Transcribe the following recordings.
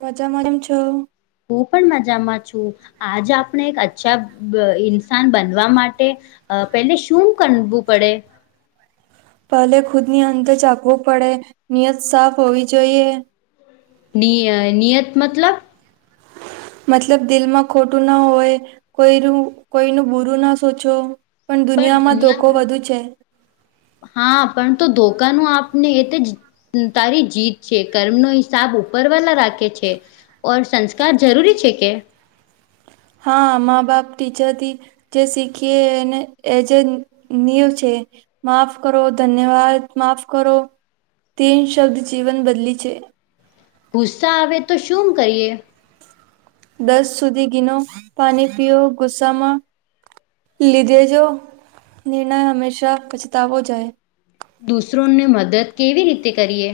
મજા [unintelligible] છો. હું પણ મજામાં છું આજ આપણે એક અચ્છા બ ઇન્સાન બનવા માટે. અ પેલે શું કનવું પડે. પહેલે ખુદ ની અંદર ઝાખવુ પડે નિયત સાફ હોવી જોઈએ. નિય નિયત મતલબ મતલબ દિલમાં ખોટું ના હોય કોઈરુ કોઈનું બુરું ના સોચો. પણ દુનિયામાં ધોકો વધુ છે. દુનિયા હા પણ તો ધોકાનું આપને એ તે જ હમ્મ તારી જીત છે કર્મ નો હિસાબ ઉપરવાલા રાખે છે. ઓર સંસ્કાર જરૂરી છે કે હા મા બાપ ટીચરથી જે શીખીએ એને એ જે નીવ છે. માફ કરો ધન્યવાદ માફ કરો તે શબ્દ જીવન બદલી છે. પૂસા આવે તો શું કરીએ. દસ સુધી ગીનો પાણી પીયો ગુસ્સામાં લીધે જો નિર્ણય હંમેશા પચતાવો જાય. દૂસરો ની મદદ કેવી રીતે કરીએ.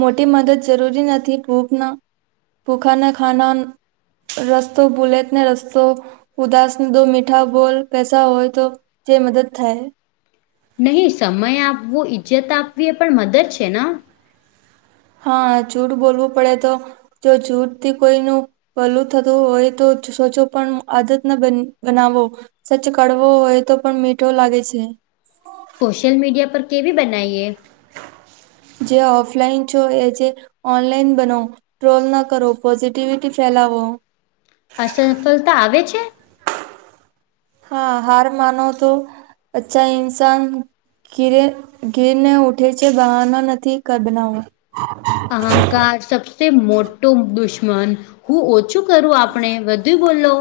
મોટી મદદ જરૂરી નથી ભૂખના ભૂખાના ખાના રસ્તો ભુલે ને રસ્તો. ઉદાસ દો મીઠા બોલ પૈસા હોય તો જે મદદ થાય. નહી સમય આપવો ઈજ્જત આપવી એ પણ મદદ છે ન. હા જૂટ બોલવું પડે તો જો જૂટ થી કોઈનું પલું થતું હોય તો સોચો પણ આદત ના બનાવો. સચ કડવો હોય તો પણ મીઠો લાગે છે. સોશિયલ મીડિયા પર કેવી બનાઈએ. જે ઓફલાઈન છો એ જે ઓનલાઈન બનો ટ્રોલ ના કરો પોઝિટિવિટી ફેલાવો અસલફલતા આવે છે. હા હાર માનો તો અચ્છા ઇન્સાન ઘીરે ગીરને ઉઠે છે બહાનો નથી કગનાવું. અહંકાર સબસે મોટો દુશ્મન હું ઓછું કરું આપણે વધુ બોલો.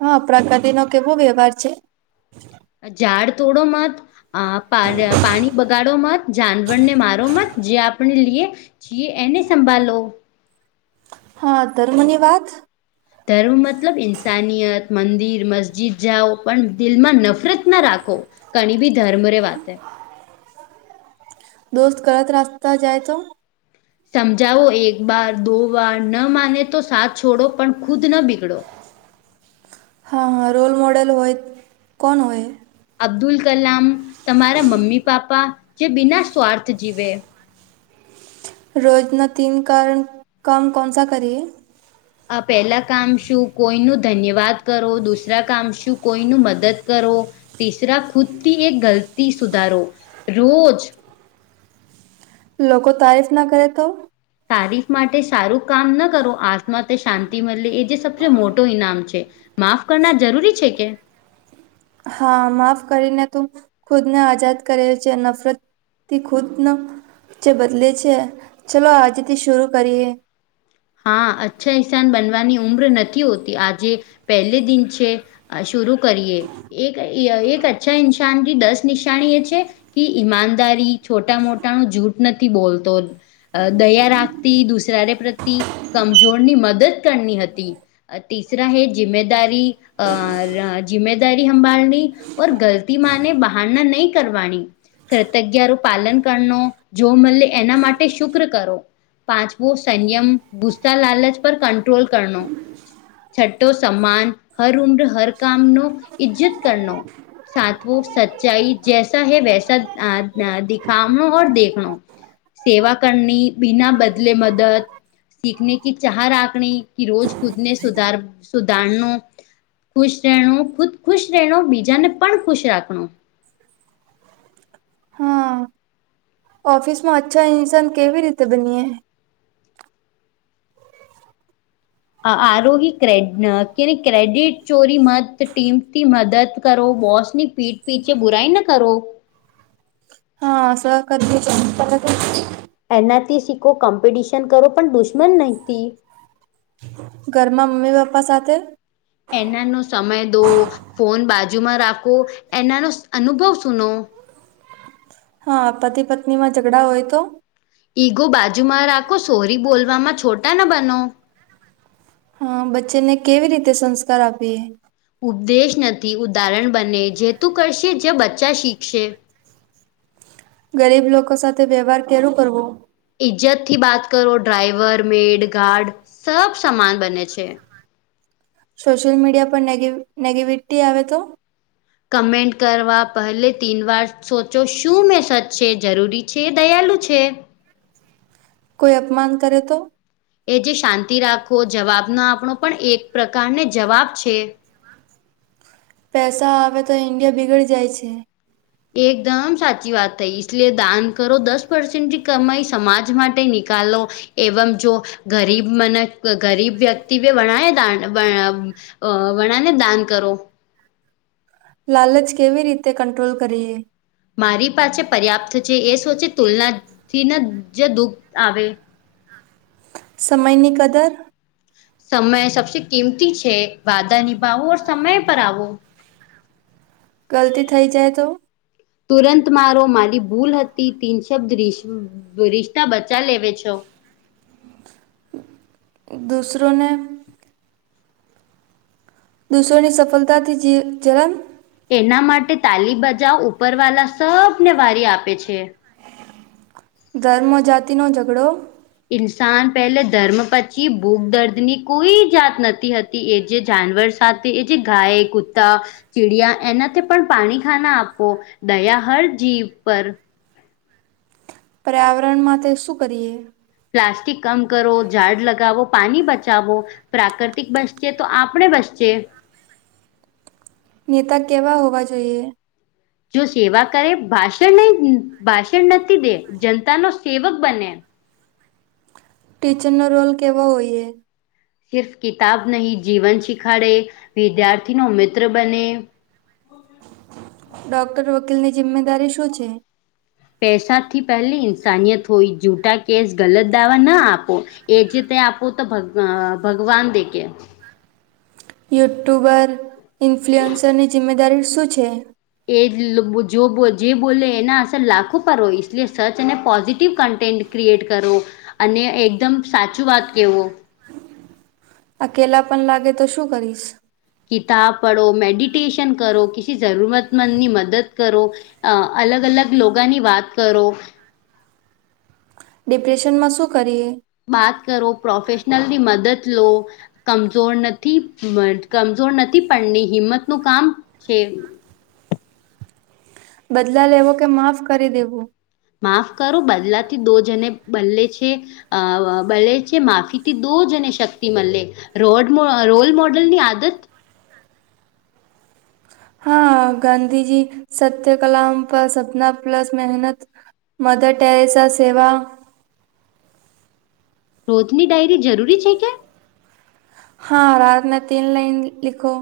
હા પ્રકૃતિ નો કેવો વ્યવહાર છે. ઝાડ તોડો મત આ પા પાણી બગાડો મત જાનવરને મારો મત. જે આપણે લઈએ છીએ એને સંભાલો. હા ઘમૅ ની વાત. ધર્મ મતલબ ઇન્સાનિયત મંદિર મસ્જિદ જાઓ પણ દિલમાં નફરત ના રાખો. કણી ભી ધર્મ રે વાતે. દોસ્ત ગલત રસ્તા જાય તો. સમજાવો એક વાર દો વાર ન માને તો સાથ છોડો પણ ખુદ ન બીગડો હા હા રોલ મોડલ હોય કોણ હોય. અબ્દુલ કલામ તમારા મમ્મી પાપા જે બિના સ્વાર્થ જીવે. રોજના તિન કરણ કામ કોનસા કરીએ. આ પહેલા કામ શું કોઈનું ધન્યવાદ કરો દુસરા કામ શું કોઈનું મદદ કરો. તીસરા ખુદથી એક ગલતી સુધારો રોજ. લોકો તારીફ ના કરે તો. તારીફ માટે સારું કામ ન કરો આત્મા તે શાંતિ મળે એ જે સબથી મોટો ઈનામ છે. માફ કરના જરૂરી છે કે હા માફ કરીને તું ખુદ ને આઝાદ કરે છે નફરત થી ખુદ ન જે બદલે છે ચલો આજેથી શર કરીએ હા અચ્છા ઇસાન બનવાની ઉમ્ર નથી હોતી આજે પહેલે દિન છે. શુંરુ કરીએ એક એક અચ્છા ઇન્શાનથી દસ નિશાની એ છે. કી ઈમાનદારી છોટા મોટાનું જૂઠ નથી બોલતો દયા રાખતી દુસારે પ્રત્ય કમજોરની મદદ કરની હતી. તીસરા હૈ જિમ્મેદારી અ જિમ્મેદારી સંંભળણી ઓર ગલતીમાંને બહારના નહીં કરવાની કૃતજ્જ્ઞા પાલન કર જો મળે એના માટે શુક્ર કરો પાંચવો સંયમ ગુસ્તા લાલચ પર કંટ્રોલ કરનો છઠઠો સમાન હર ઉમ્ર હર કામનો ઈજ્જત કરનો સાતવો સચ્ચાઈ જૈસા હૈ વૈસા અ દિખા દેખણ સેવા કરની બિના બદલે મદદ સીખને કે ચાહ રાખણી કે રોજ ખુદને સુધાર સુધારનો ખુશ રહેણ ખુદ ખુશ રહેણ બીજાને પણ ખુશ રાખણો હા ઓફિસમાં અચ્છા ઇન્સાન કેવી રીતે બનીએ આરોગી ક કે ક્રેડિટ ચોરી મત ટીમથી મદદ કરો બોસની પીઠ પીટચ બુરાઈ ના કરો હા સકર દે જીમિતા લગે. એનાથી શીખો કોમ્પિટિશન કરો પણ દુશ્મન નહતી. ઘરમાં મમ્મી પપ્પા સાથે એનાનો સમય દો ફોન બાજુમાં રાખો એનાનો અનુભવ સુનો હા પતિ પત્ની માં ઝઘડા હોય તો ઈગો બાજુમાં રાખો સોહરી બોલવામાં છોટા ના બનો હ બચ્ચેને કેવી રીતે સંસ્કાર આપીએ ઉપદેશ નથી ઉદાહરણ બને જે તું કરશે જે બચ્ચા શીખશે ગરીબ લોકો સાથે વ્યવહાર કેરું કરવો. ઈજ્જત થી વાત કરો ડ્રાઈવર મેડ ગાર્ડ સબ સમાન બને છે. સોશિયલ મીડિયા પરનેગ નેગિવિટી આવે તો કમેન્ટ કરવા પહેલે તીન વાર સોચો શું મેસેજ છે જરૂરી છે દયાલું છે. કોઈ અપમાન કરે તો એ જે શાંતિ રાખો જવાબનો આપણો પણ એક પ્રકારને જવાબ છે. પૈસા આવેે તો ઈડિયા બિગડી જાય છે. એકદમ સાચી વાત થઈ ઈશલિયે દાન કરો દસ પર્સેન્ટથી કમાઈ સમાજ માટે નિકાલો એવમ જો ગરીબ મને ગરીબ વ્યક્તિ ભણાય ત અ વણા ને દાન કરો લાલચ કેવી રીતે કંટ્રોલ કરીએ મારી પાસે પર્યાપ્ત છે એ સોચે તુલનાથીને જે દુખ આવે સમયની કદર સમય સબસે કિંમતી છે વાદા નિભાવો સમય પર આવવો ગલતી થઈ જાય તો તુરંત મારો મારી ભૂલ હતી તીન શબ્દ રઈશ રિશતા બચા લેવે છો. દૂસરોને દૂસરોની સફળતાથી જે જેરામ એના માટે તાલી બજાવ ઉપરવાલા સબને વારી આપે છે. ધર્મ જાતિનો ઝઘડો ઇન્સાન પહેલે ધર્મ પછી ભૂખ દર્દ ની કોઈ જાત નથી હતી. એ જે જાનવર સાથે એ જે ગાય કુતા ચીડિયા એનાથી પણ પાણી ખાના આપો દયા હર જીવ પર પર્યાવરણ માં શું કરીએ પ્લાસ્ટિક કમ કરો ઝાડ લગાવો પાણી બચાવો. પ્રાકૃતિક બસશે તો આપણે બસચ નેતા કેવા હોવા જોઈએ. જો સેવા કરે ભાષણ નહી ભાષણ નથી દે જનતા નો સેવક બને ટીચર ન રોલ કેવાો હોઈએ સિર્ફ કિતાબ નહીં જીવન શીખાડે વિદ્યાર્થી નો મિત્ર બને ડોક્ટર વકીલ ની જિમ્મેદારી શું છે. પૈસાથી પહેલી ઇન્સાનિયત હોય જૂઠા કેસ ગલત દાવા ના આપો. એ જતે આપું તો ભગવાન દેખ યુટ્યુબર ઇન્ફ્લુઅન્સરની જિમ્મેદારી શું છે. એ જો જે બોલે એના અસર લાખો પર હોય લય સર્ચ અને પોઝિટિવ કન્ટેન્ટ ક્રિએટ કરો અને એકદમ સાચું વાત કહેવો અકેલા પણ લાગે તો શું કરીશ કતાબ પડો મેડિટેશન કરો કસી જરૂરતમંદની મદદ કરો. અ અલગ અલગ લોકોાની વાત કરો. ડિપ્રેશનમાં શું કરીએ બાત કરો પ્રોફેેશનલની મદદ લો લો કમજોર નથી કમજોર નથી પણ હિંમત નું કામ છે. બદલા લેવો કે માફ કરી દેવું માફ કરો બદલાથી દો જને બદલે છે. અ બલે છે. માફીથી દો જને શક્તિ મળે રોડ રોલ મોડલ ની આદત હા ગાંધીજી સત્ય કલા પર સપના પ્લસ મહેનત મદર ટેરેસ સેવા રોજની ડાયરી જરૂરી છે. કે હા રાતના તન લાઈઇન લિખો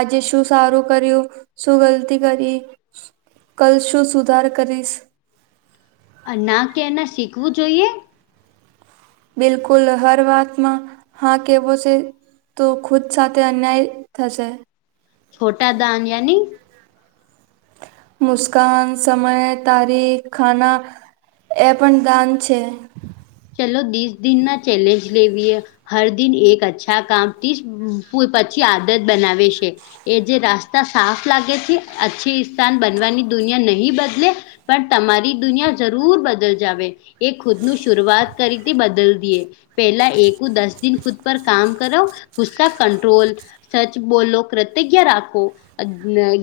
આજે શું સારું કર્યું શું ગલતી કરી કલ શું સુધાર કરીશ ના કે એના શીખવું જોઈએ બિલકુલ હર વાતમાં હા કેવો છે. તો ખુદ સાથે અન્યાય થશે છોટા દાન યાની મુસ્કાન સમય તારીખ ખાના એ પણ દાન છે. ચલો દીસ દિન ના ચેલેન્જ લેવીએ હર દિન એક અચ્છા કામથી પછી આદત બનાવે છે. એ જે રાસ્તા સાફ લાગે છે. અચ્છી સ્થાન બનવાની દુનિયા નહીિ બદલે પણ તમારી દુનિયા જરૂર બદલ જાવ એ ખુદનું શરૂઆત કરી હતી બદલ દએ પેલા એકું દસ દિન ખુદ પર કામ કરો ગુસ્તા કંટ્રોલ સચ બોલો કૃતજ્ઞ રાખો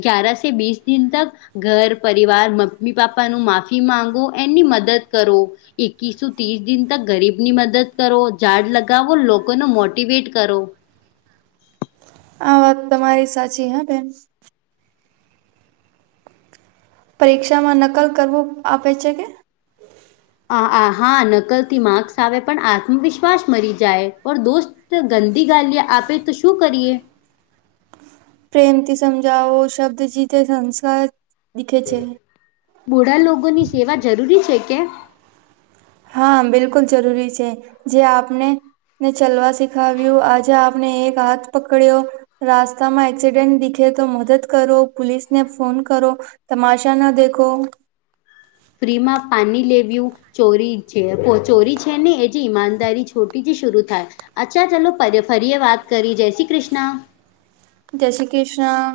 ગ્યારા સ બીસ દિન તક ઘર પરિવાર મમ્મી પાપાનું માફી માંગો એની મદદ કરો એકસ ત્રીસ દિન તક ગરીબ ની મદદ કરો ઝાડ લગાવો લોકોનો મોટવેટ કરો [inaudible] આ વાત તમારી સાચી હા બેન પરીક્ષામાં નકલ કરવું આપે છે. કે આ હા નકલથી માર્ક્સ આવે પણ આત્મવિશ્વાસ મરી જાય પણ દોસ્ત ગંદી ગાલીએ આપે તો શું કરીએ પ્રેમથી સમજાાવો શબ્દ જ તે સંસ્કાર લીખે છે. બુઢા લોકો ની સેવા જરૂરી છે કે. હા બિલકુલ જરૂરી છે જે આપને. ને ચલવા શીખાવ્યું આજે આપને એક હાથ પકડ્યો. રાસ્તામાં એક્સિડેન્ટ દીખે તો મદદ કરો પોલીસને ફોન કરો. તમાશા ના દેખો. ફ્રીમાં પાની લેવ્યું. ચોરી છે ચોરી છે ને એ જે ઈમાનદારી છોટી જ શરૂ થાય. અચ્છા ચલો ફરીએ વાત કરી જય શ્રી કૃષ્ણ. જય શ્રી કૃષ્ણ.